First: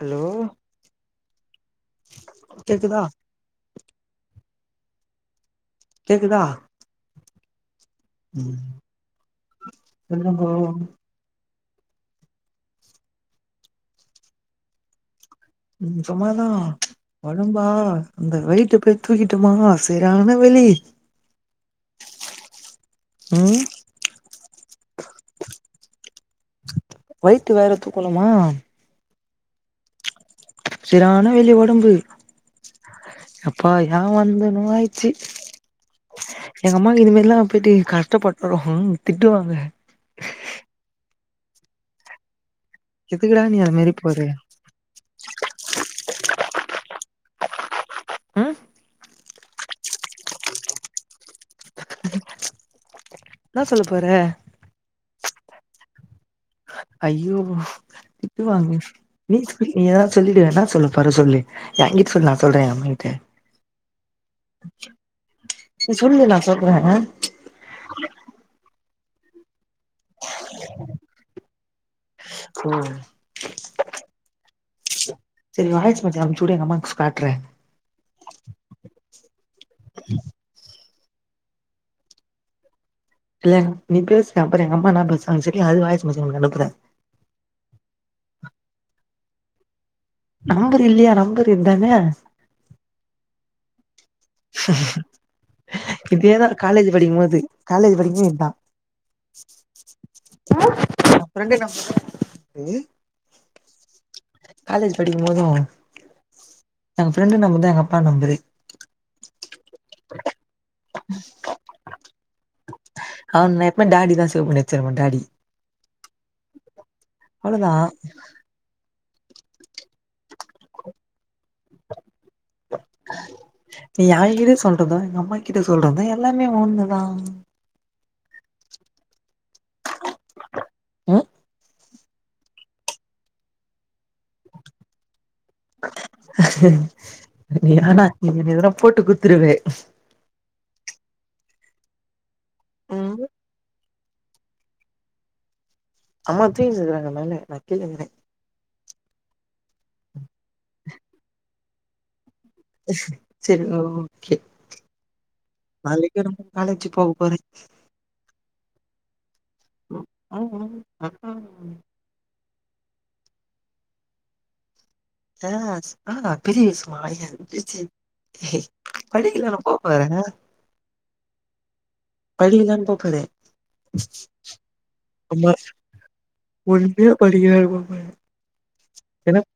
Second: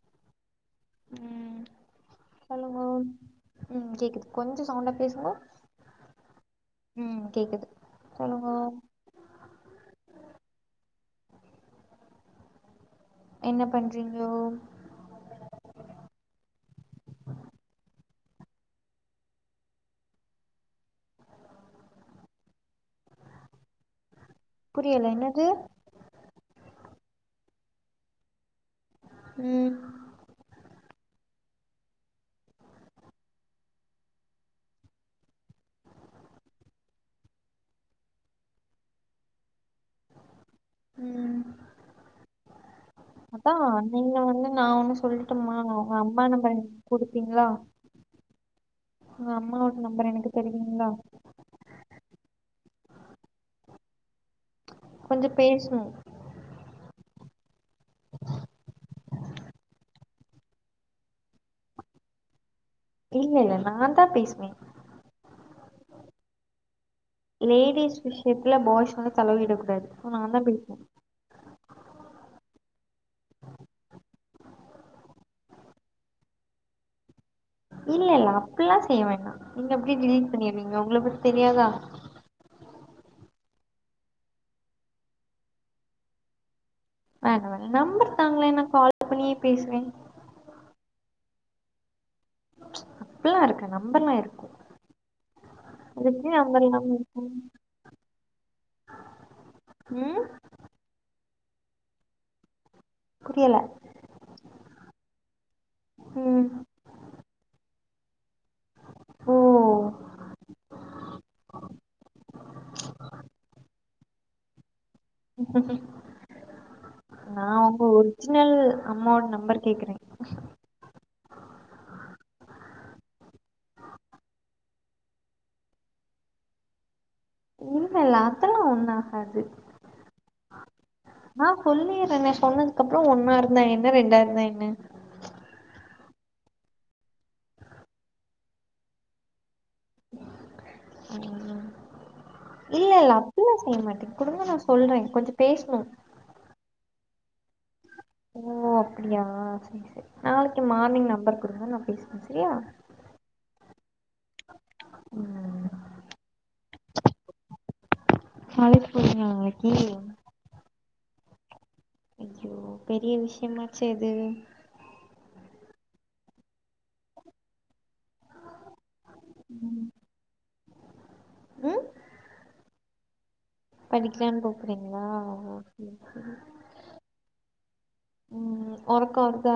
Hello ம் சொல்லுங்கோ கேக்குதா ம் கேக்குது கொஞ்ச சவுண்டா பேசுங்க கேக்குதா ம் கேக்குது சொல்லுங்கோ ம் என்ன ப்ரோ என்ன பண்றிங்கோ சும்மாதா வணும்பா இந்த வெயிட்ட போய் தூக்கிட்டமா செரியான வெலி ஆமா [unintelligible] ம் புரியலென்னது போய்ட்டு வாரத்துகுள்ளமா ம் செரியான வெளி ஒடம்பு எப்பா ஏ வந்தனு ஆயிச்சு எங்க அம்மாக்கு இதுமாரில்லா புட்டி கஷ்டப்படுத்துறுகோ திட்டுவாங்க ம் எதுக்குடா அதா நீ அது மாரி நீங்க போற வந்து நா ஒண்ணு சொல்ட்டுமா உங்க உங்க அம்மானு பயந்துட் குடுப்பீங்ளா ஆ உங்க அம்மாவோட நம்பர் எனக்கு தருவீங்களா இன்னா சொல்ல போற கொஞ்சொ பேஸ்ணு ஐய்யோ திட்டு வாங்கே நீ சொல் நீ எதுனா சொல்லிடுவ இன்னா சொல்லபோறா சொல்லு ஏங்கிட் சொல் நா சொல்ற எ அம்மாகிட்ட இல்லல்ல நாந்தா பேசுவே நீ சொல்லு நா சொல்ற லேடிஸ் விஷயத்துல பாய்ஸ் வந்து தலயிடக்கூடாது சோ நாந்தா பேசுவ ஓ செரி வாய்ஸ் மெசேஜ் அனுப்ச்சுடு எங்கம்மாக்ஸ் காட்ற இல்லல்ல அப்டில்லா செய்ய வேணா நீங்க அப்டே டெலிட் பண்ணிடுவிங்க உங்கள பத்தி தெரியாதா இல்ல நீ பேசு அப்பற எங்க அம்மா என்ன பேசுனாங்க சொல்லி அது வாய்ஸ் மெசேஜ் உனக்கு அனுப்புற வேணா வேணா நெம்பர் தாங்களே நா கால் பண்ணியே பேசுவே நம்பர் இல்லையா நம்பர் இருந்தானே அதல்லா இருக்கு நம்பர்லா ‍இருக்கு இதேதா நம்பர் காலேஜ் இல்லாம இருக்கும் படிக்கும்போது காலேஜ் படிக்கும்போது இதா ம் எ ஃப்ரண்டு என்ன சொன்னா [inaudible] புரியல காலேஜ் படிக்கும் போது ம் எங்க ஃப்ரெண்டு நம்பர்தா எங்கப்பா நெம்பரு ஓ அவ நா எப்பவுமே டாடிதா சேவ் பண்ணி வெச்சிருப்ப டேடி நா அவ்ளோதா உங்க ஒரிஜினல் அம்மாவோட நெம்பர் கேக்குறே நீ ஏங்கிட்ட சொல்றது எங்க அம்மா கிட்ட சொல்றது எல்லாமே ஒன்னுதா இல்லல்ல அதெல்லா ஒன்னு ஆகாது ம் நா சொல்லிர்றன்னே சொன்னது அதுக்கப்புற ஒன்னா இருந்தா என்ன ரெண்டா இருந்தா என்ன வேனா நீ எதனா போட்டு குத்துருவே இல்ல இல்ல ம் அப்பில்லா செய்ய மாட்டே குடுங்க நா சொல்றே கொஞ்ச பேசுணு அம்மா தூங்கினு இருக்கறாங்க மேலே நா கீழ இருந்தே ஓ அப்படியா செரி செரி நாளைக்கு மார்னிங் நெம்பர் குடுங்க நா பேசுறே சரியா ச்சரி ஓகே நாளைக்கு நம்மு காலேஜி போக போறே காலேஜ் போறீங்ளா நாளைக்கி அ அ அஆ அ ஐயோ பெரிய விஷ்யமாச்சே இது அஸ் ஆ பெரிய விசுமா எந்திச்சி படிக்க தான போ போறேங்க ம் படிக்க தான் போ போறே படிக்கலான்னு கூப்புறீங்களா ஆமா ஓகே பொறுமையா படிக்கிறாரு [unintelligible] ம் ஒறக்க வர்தா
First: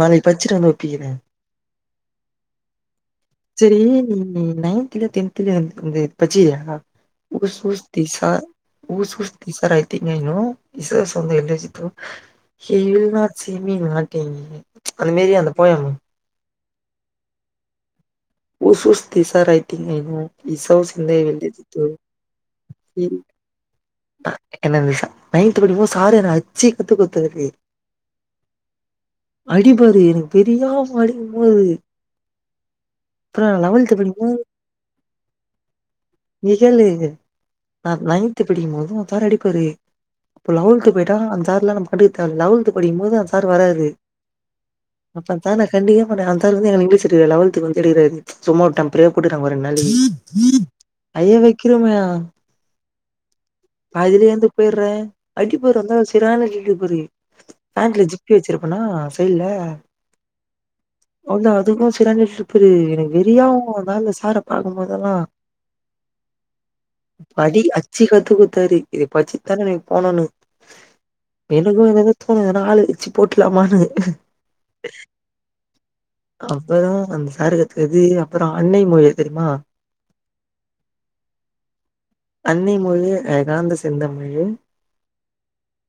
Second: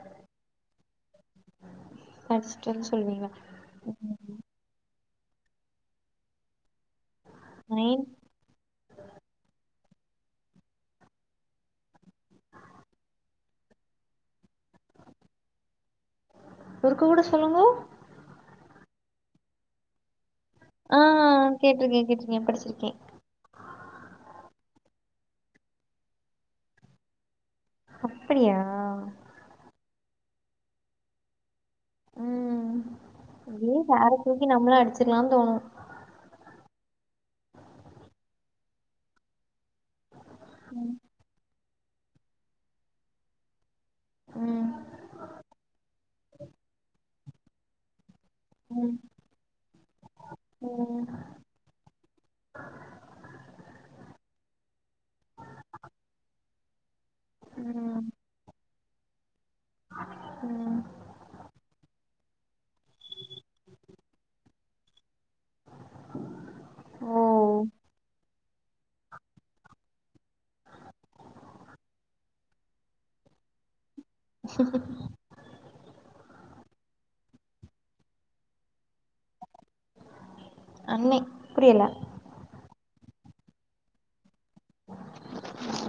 நாளைக்கு பச்சிட்டு வந்து ஒப்பிக்கிறே படிச்ட்டு வந்து சொல்விங்க செரி நீ நைன்த்லயோ டென்த்லயோ இருக்கும் போது பச்சியா உஸ் உஸ் நைன் திஸ்ஸா whose ஊஸ் these are I think I know Ijaz வந்து எல்லை Sidho he will not say me not anyway அந்த மாரி அந்த போயம் ஒருக்கா கூட சொல்லுங்க whose ஊஸ் these are I think I know இச ஆ ஊசந்த வெல்தி தித்து கேட்டிருக்கேன் கேட்டிருக்கேன் படிச்சிருக்கேன் ஈல் ஆ என்னது சா நைன்த் படிக்கும்போது சார் என்ன அச்சே கத்து குத்தாரு அப்படியா அடிப்பாரு எனக் வெரியாவு அடிக்கும்மோது அ ஏ சேர படிக்கும்போது தூக்கி நம்ளு அடிச்சிர்லான் தோணு நிகளு நா நைன்த்து படிக்கும்போது அப்பாரு அடிப்பாரு அப் லவல்த்து போய்ட்டா அந் சார்லா நம்பு கண்டுக்க தேவல்ல லவல்த்து படிக்கும்போது அந் சார் வராரு ம் அப்பத்தா நா கண்டுக்கவே மாட்ட அந் சார் வந்து எனக் இங்லீஸ் இட்டியே லவல்த்துக்கு வந்து எடுக்குறாரு சும்மா ம் டெம்ப்ரயா போட்டுராங் ஒ ரெண்ட் நாள் லீவு ம் அய்ய வெக்கிறோமே ஆ பாதிலேய்ந்து போய்றே அடிப்பாரு வந்தா செரான இடுப்பரு ம் ஹான்ட்ல ஜிப் ப்பி வெச்சிர்ப்பனா சைல ம் அதா அதுக்கு செறண்ட ஸ்ருப்புரு எனக் வெறியாவு அதாந்த சார பாக்கும்போதெல்லா ஓ படி அச்சி கத்து குத் தரி இத பச்சித்தானே எனக் போனுனு எனக்கு எதெதோ தோணு ஏனா ஆளு அச்சி போட்லாமான்னு அப்புது அந்த சாரு கத் எது அப்பறோ அன்னை முயல் தெரிமா அன்னை புரியல அன்னை மொழியே அகாந்த செந்தமிழுல் ம்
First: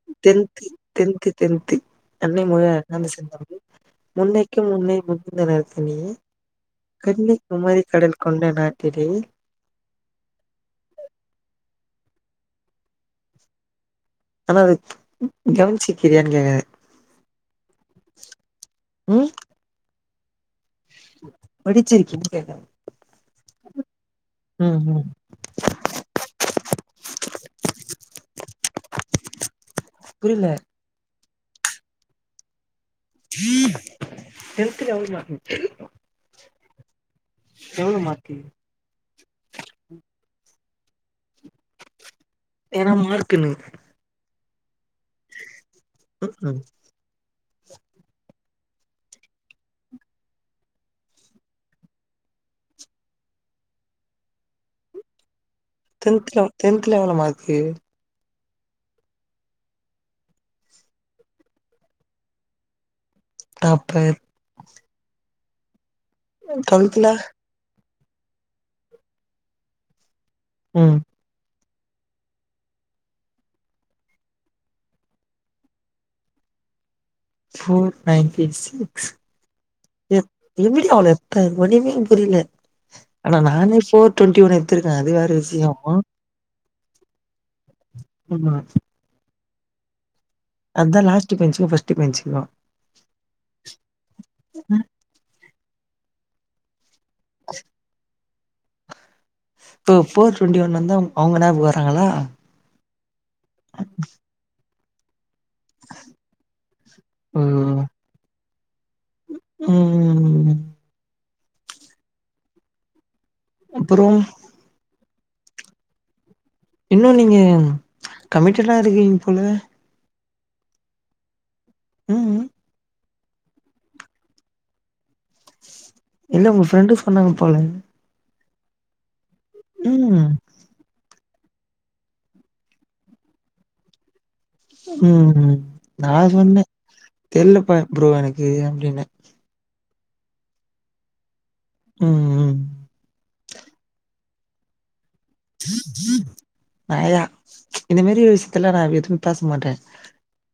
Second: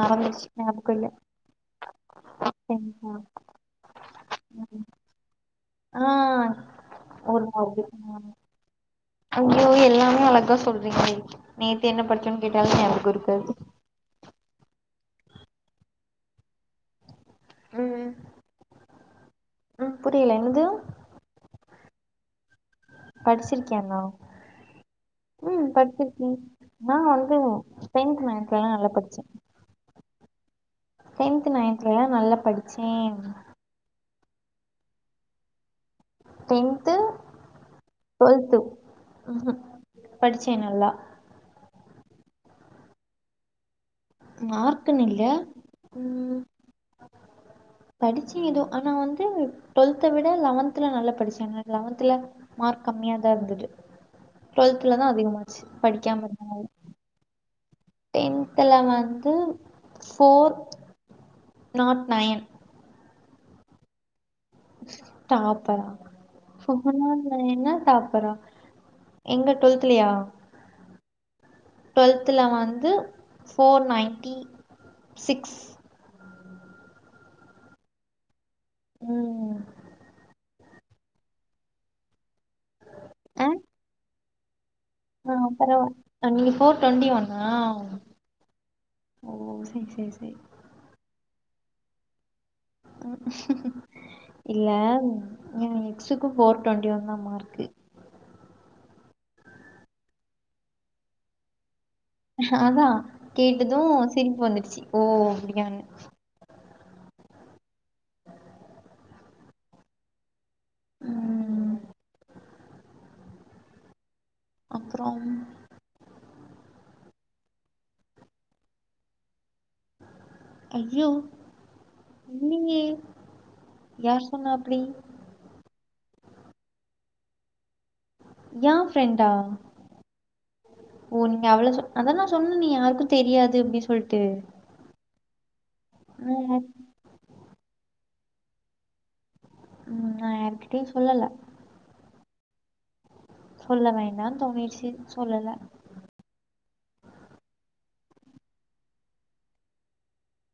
மறந்துருச்சு தென்த்தி ஞாபகம் இல்ல தென்த்தி தென்த்தி அன்னை முய நான்து சரிங்களா செந்தமிழ் முன்னைக்கி ம் முன்னே முத்துன நர்த்தினி ஆ கண்ணி குமரி கடல் கொண்டனன் திடேய்ல் அங்யோ எல்லாமே அழகா சொல்றீங்களே நேத் என்ன படிச்சோன் கேட்டாலே ந்யாபகோ இருக்கு அதா அது கவனிச்சுக்கிறியான் கேக்க ம் அ புரியல என்னது படிச்சிருக்கின் படிச்சிருக்கியான்னா ம் ம் ம் படிச்சிருக்கி நா வந்தூ டென்த் நைன்த்லல்லா நல்லா படிச்ச புரில டென்த் நைன்த்தல்லா நல்லா படிச்சேன் டென்த்ல எவ்ளோ மார்க்கு டென்த்து மார்க்கு டுவெல்த்து ம்ஹும் படிச்சே நல்லா என்ன மார்க் என்னாங் மார்க்குனுல்ல ம் ம்ஹூம் படிச்சே எதோ ஆனா வந்து டுவெல்த விட லெவன்த்ல நல்லா படிச்சேங்க லெவன்தல மார்க் கம்மியாதா இருந்தது டுவெல்த்லதா அதிக மார்க் டென்த்லோ டென்த்ல எவ்ளோ மார்க்கு டென்த்துல வந்து ஃபோர் நாட் நையன் டாப்பர் டாப்பரா டுவெல்த்ல அப்பன்னா நா என்ன டாப்பரா எங்க டுவல்த்துலயா ம் டுவல்த்துல வந்து four ninety six four ninety six ம் எத் எப்பிடி அவ்ளோ எத்த ஒண்ணுமே என் புரில ஆனா ஆ நானே ஃபோர் டொண்ட்டி ஒனு ஆ பரவா ப நி ஃபோர் டொண்டி வண்ணாவ் ஆமா ஓ செ செ செய் அத்தா லாஸ்ட் பெஞ்க்கு ஃபஸ்ட் பெஞ்க்கு இல்ல ஏ எக்ஸுக்கு ஃபோர் டுவெண்டி ஒன்தா மார்க்கு இப்போ ஃபோர் டு்வெண்டி ஒன் வந்தா அவங்கத்தா வராங்களா அதா கேட்டது சிரிப்பு வந்துருச்சு ஓ அப்டியானு ம் ம் ம் அப்புறோ அப்றோ என்னங்க நீங்க கமிட்டடா இருக்கீங்க போல ஐயோ ம் இல்லிங்க யார் சொன்னா அப்டி இல்ல உங்க ஃப்ரெண்டு சொன்னாங்க போல ஏ ஃப்ரெண்டா ம் ஓ நீங்க அவ்ள சொ அதெல்லா சொன்ன நீ யாருக்கு தெரியாது அப்டின் சொல்ட்டு ம்ம் நான் நா சொன்னே யார் தெர்லப்ப ப்ரோ எனக்கு அப்டின்னே ம் நா யார்க்கிட்டயு சொல்லல ம்ம் சொல்ல வேண்டானு தோணிர்ச்சி சொல்லல [unintelligible] இந்த மேரி ஒரு விஷயத்துல நா எதும் பேச மாட்டே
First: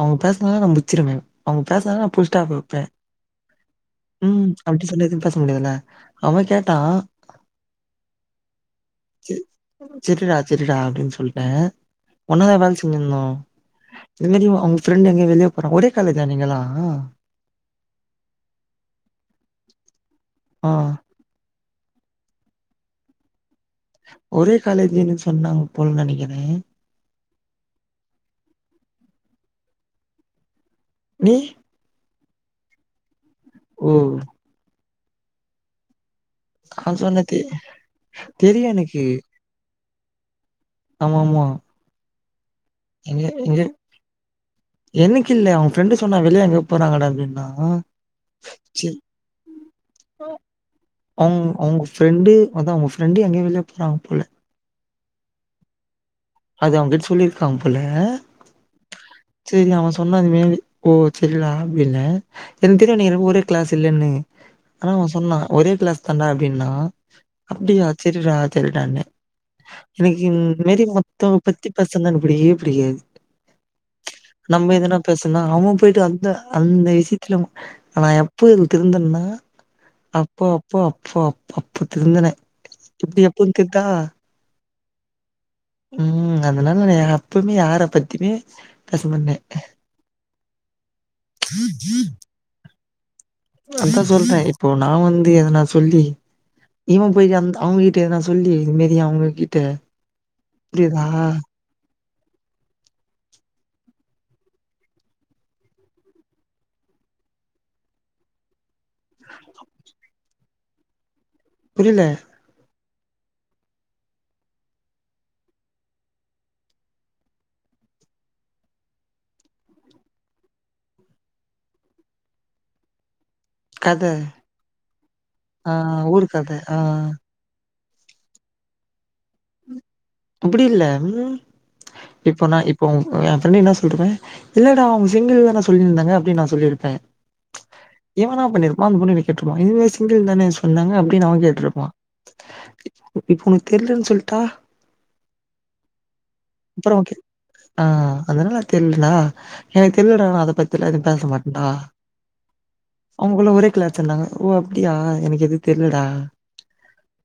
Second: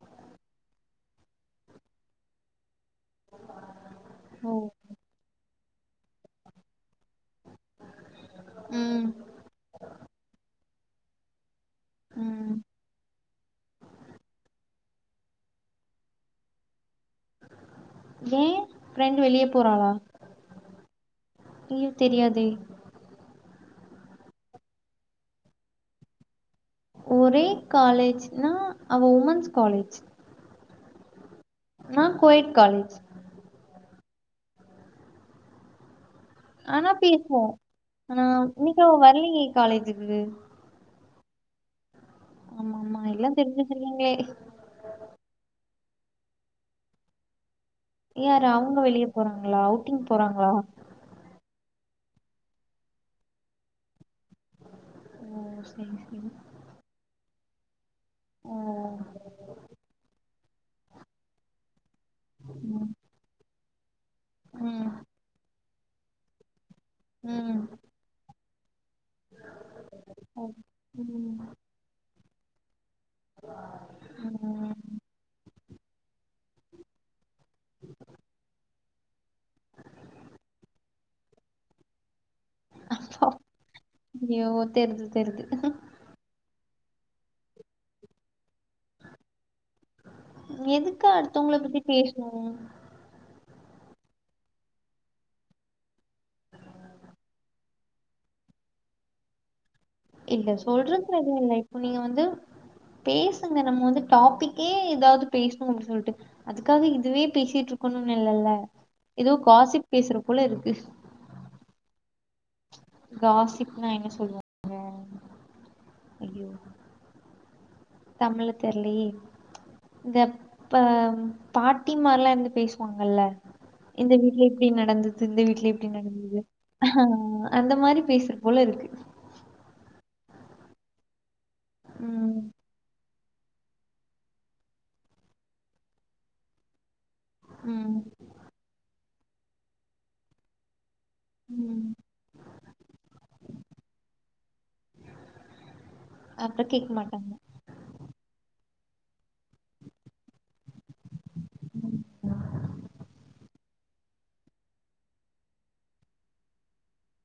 அவங்க பேசலனா நா முச்சுருவே அவங்க பேசனால நான் புல் ஸ்டாப் வப்பே ம் ஓ அப்படி சொல்லதுன்னு பேச முடியதுல்ல அவே கேட்டா ம் செ செரிடா செரிடா அப்டின்னு சொல்ட்டே ஒன்னாதா ம் வேல செஞ்சிருந்தோ இது மேரி அவங்க ஃப்ரெண்ட் எங்க வெளிய போறா ஒரே காலேஜ்ஜா நீங்களா ஏ ஃபிரெண்ட்டு வெளியே போறாளா ஆ [unintelligible] தெரியாதே ஒரே காலேஜ்ன்னு சொன்னாங்க போலு நெனைக்கிறே ஒரே காலேஜ்னா அவ உமன்ஸ் காலேஜ் நீ ஆ கோயேட் காலேஜ் ஓ ஆனா நா சொன்னே தெ பேசுவோ ஆனா தெரியு இன்னிக்கி அவ எனக்கு வரலையே காலேஜுக்கு ஆமா ஆமா ஆமா ஆமா எங்க எல்லா எங்க தெரிஞ்சு செய்வீங்களே எனக்கு இல்ல அவ ஃப்ரெண்டு் சொன்னா வெளியே அங்க போறாங்கடா அப்டின்னா யாரு அவங்க வெளியே போறாங்களா அவுட்டிங் போறாங்களா அவங்க உங்க ஃப்ரெண்டு அதா உங்க ஃப்ரெண்டு எங்கயோ வெளிய போறாங்க போல ஓ சேரி சேரி அத அவங்ட்ட சொல்லிருக்காங்க போல ஓ செரி அவன் சொன்ன அது மேரி ஓ சரிலா ஆப்பில்ல என் ம் தெரியு நீங்க ரெண்டு பேரும் ஒரே கிளாஸ் இல்லன்னு ஆனா ம் அவன் சொன்னா ஒரே கிளாஸ் தாண்டா அப்டின்னா ம் அப்டியா சேரிடா சேரிடாண்ணே எனக்கு ஓ இந்த மேரி மொத்த ம் பத்தி பசங்கப் புடிக்கவே புடிக்காது ம் நம்ம எதன பேசனா அவன் போயிட்டு வந்து அந்த விஷயத்துல ஆவே எப்பவ் இப் திருந்தன்னா அப்போ அப்போ அப்போ அப்ப அப்போ திருந்துனே இப்டி எப்போ தெரித்தா [unintelligible] ம் அதனால எப்பமே யார பத்தியுமே பேசமாட்டே எதுக்கு அடுத்தவங்கள பத்தி பேசணு அதா சொல்றே இப்போ நா வந்து எதனா சொல்லி இவ போயிட்டு அந்த அவங்கிட்ட எதனா சொல்லி இது மாரி அவங்ககிட்ட இல்ல புரியுதா சொல்றது எது இல்ல இப்போ நீங்க வந்து பேசுங்க நம்ம வந்து டாபிக்கே ஏதாது பேசணுன்னு சொல்ட்டு அதுக்காக இதுவே பேசிட்டு இருக்கணுனு இல்லல்ல ஏதோ காசிப் பேசுற போல இருக்கு புரில காசிப்னா என்ன சொல்லுவோ ஐய்யோ தமிழ்ல தெர்லயே இந்த பாட்டிமார்ல்லா இருந்து பேசுவாங்கல்ல கத இந்த வீட்ல இப்டி நடந்தது இந்த வீட்ல ஆ இப்டி ஊரு நடந்தது கத ஆ ஆமா அந்த மாரி பேசற போல இருக்கு அப்டி இல்ல ம் இப்போ ம் நா இப்போ ஏ ஃப்ரெண்டு என்ன சொல்லிட்டு இருப்பே இல்லடா அவங்க சிங்கிள் தான சொல்லியிருந்தாங்க அப்டின்னு நா சொல்லி இருப்பே ம் இவ என்னா பண்ணிருப்பா அந்த பொண்ணு கிட்ட கேட்டுருப்பா இல்லயே சிங்கிள் தானே என்னங்க அப்டினு அவ கேட்டிருப்பா ம் இப்ப உனக்கு தெரிலன்னு சொல்ட் டா கேக்க அப்றோ ஓகே மாட்டாங்க ஆ அது என்ன தெர்லடா எனக்கு தெர்லடா நா அத பத்தி எல்லா எது பேச மாட்டேன்டா அவங்கள்ள ஒரே கிளா சொன்னாங்க ஓ அப்டியா எனக்கு எது தெர்லடா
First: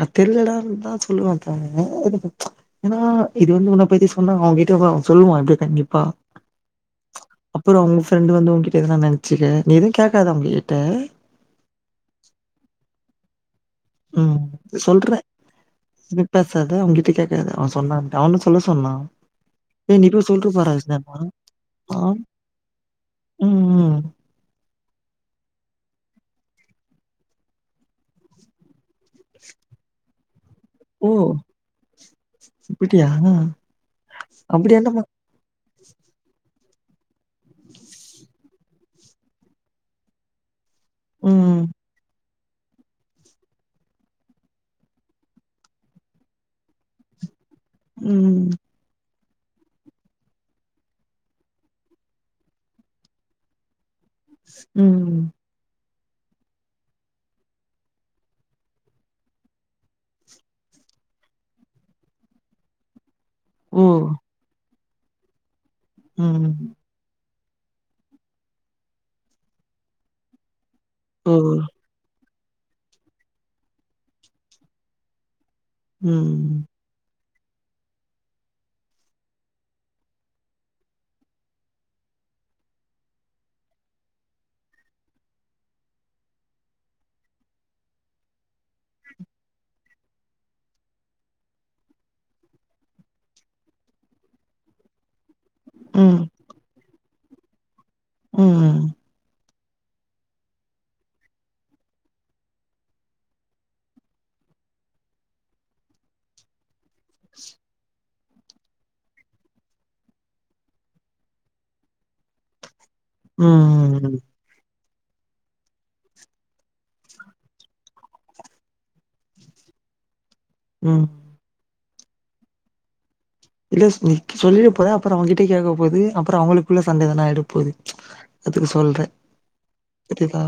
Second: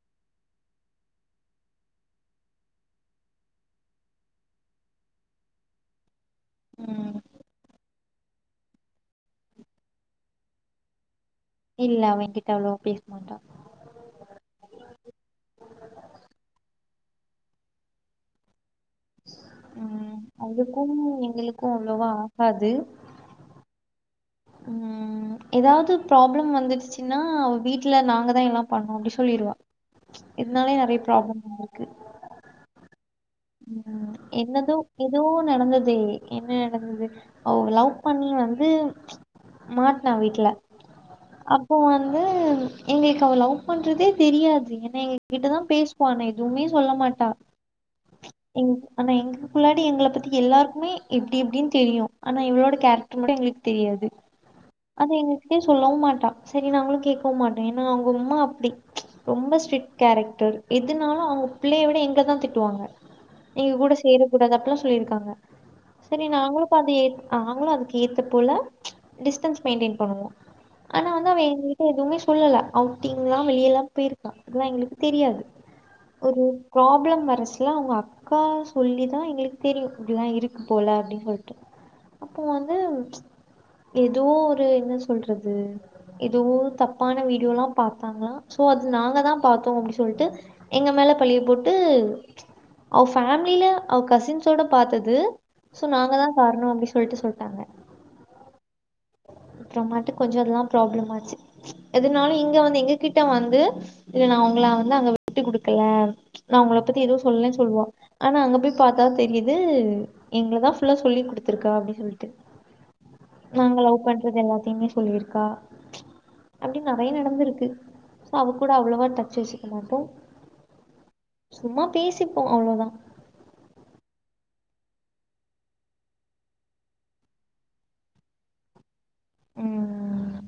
அது தெர்லடா தா சொல்லுவே அப்போவு ஏன்னா இது வந்து உன்ன பத்தி சொன்னா அவங்ககிட்ட சொல்லுவா இத கண்டிப்பா ம் அப்பரோ உ ஃப்ரெண்டு வந்து உன்கிட்ட எதன நெனச்சுக்க நீ எது கேக்காத அவுங்க கிட்ட இல்ல அவ எ கிட்ட அவ்ளோவா பேச மாட்டா ம் சொல்றே எது பேசாத அவெ கிட்ட கேக்காத அவ சொன்னான்ட்டு அவனு சொல்ல சொன்னா ஏ நீ ம் போய் சொல்ற பாறே அவளுக்கும் [unintelligible] எங்களுக்கு அவ்ளோவா ஆம் ஆகாது ம் ம் ம் ஏதாது ப்ராப்ளம் வந்துடுச்சுன்னா வீட்ல நாங்கதா எல்லாம் பண்ணோ அப்டி சொல்லிடுவா என்னாலே நெறைய ப்ராப்ளம் அவளுக்கு சிப்பிட்டி ஆனா [inaudible] என்னதோ ஏதோ நடந்ததே என்ன நடந்தது அவ லவ் பண்ணி வந்து மாட்னா வீட்ல ம் அப்ப வந்து எங்களுக்கு அவ லவ் பண்றதே தெரியாது ஏன்னா எங்க கிட்டதா பேசுவா ஆனா எதுமே சொல்ல மாட்டா ம் ஆனா எங்களுக்குள்ளாடி எங்கள பத்தி எல்லாருக்குமே இப்டி இப்டினு தெரியு ஆனா இவளோட கேரக் [unintelligible] முன்னடி எங்களுக்கு தெரியாது அவ ம் எங்க கிட்ட சொல்லவு மாட்டா சரி நாங்களு கேக்கவு மாட்டே ஏன்னா அவுங்க உம்மா அப்டி ரொம்ப ஸ்ட்ரிட் கேரக்டர் எதுனாலு அவுங்க பிள்ளைய விட எங்கள தா திட்டுவாங்க எங்க கூட ஓ! சேர கூடாது அப்டில்லா சொல்லியிருக்காங்க சரி நாங்களு ம். இப்ப அத ஏத் நாங்களு அதுக்கு ஏத்த போல டிஸ்டன்ஸ் மெயின்டெயின் பண்ணுவோ ஆனா வந்து ஓ! அவ எங் [unintelligible] கிட்ட எதுமே சொல்லல அவுட்டிங்ல்லா வெளியல்லா போயிருக்கா அதெல்லா எங்ளுக்கு தெரியாது ஒரு ம். ப்ராப்ளம் வர ஸ் லா அவுங்க அக்கா சொல்லிதா எங்ளுக்கு தெரியு இப்டில்லா இருக்கு போல அப்டி சொல்ட்டு அப்போ வந்து ஏதோ ஒரு என்ன சொல்றது ஏதோ தப்பான வீடியோலா பாத்தானா சோ அது நாங்க தா பாத்தோ அப்டி சொல்ட்டு எங்க மேல பழிய போட்டு அவ ஃபேமிலில அவ கசின்ஸ்ஸோட பாத்தது சோ ம். நாங்கதா கார்ணோ அப்டி சொல்ட்டு சொல்ட்டாங்க ம் அப்புறமாட்டு கொஞ்சொ அதெல்லா ப்ராப்ளம் ஆச்சு எதுனாலு இங்க வந்து எங்க கிட்ட வந்து இல்ல நா உங்கள வந்து அங்க விட்டு குடுக்கல நா உங்கள பத்தி எதுவு சொல்லலேன்னு சொல்லுவா ஆனா அங்க போய் பாத்தா தெரியுது எங்களதா ஃபுல்லா சொல்லி் குடுத்துருக்கா அப்டி சொல்ட்டு நாங்க லவ் ம். பண்றது எல்லாத்தையுமே சொல்லியிருக்கா அப்டி நெறைய நடந்திருக்கு சோ அவ கூட அவ்ளோவா டச் வச்சுக்க மாட்டோ ம் சும்மா பேசிப்போ அவ்ளோதா இல்ல சொல்லிட போற அப்ரோ அவங்கிட்டே கேக்க போகுது அப்ரோ அவங்களுக்குள்ள சண்ட எதனா ஆய்ட போது அதுக்கு சொல்றே ம் புரியதா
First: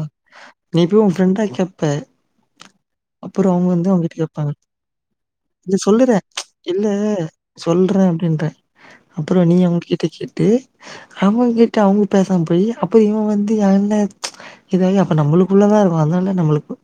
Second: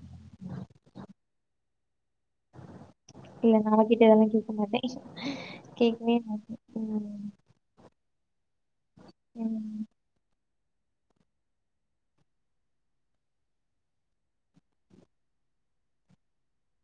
நீ போய் ஒ ஃப்ரெண்டா கேப்ப அப்பரோ இல்ல அவ்ங்க நா வந்து அவகிட்ட அவ்ங்கட்ட இதெல்லா கேக்க கேப்பாங்க மாட்டே இல கேக்கவே சொல்லிறே மாட்டே இல்ல ம் சொல்றே அப்டின்றெ அப்புரோ நீ ம் அவங்கிட்ட கேட்டு அவங்கிட்ட அவ்ங்க பேசாம போயி அப்ப இவெ வந்து என்னெ இது வந்து அப்ப நம்மளுக்குள்ளதா இருக்கு அதானா நம்ளுக்கு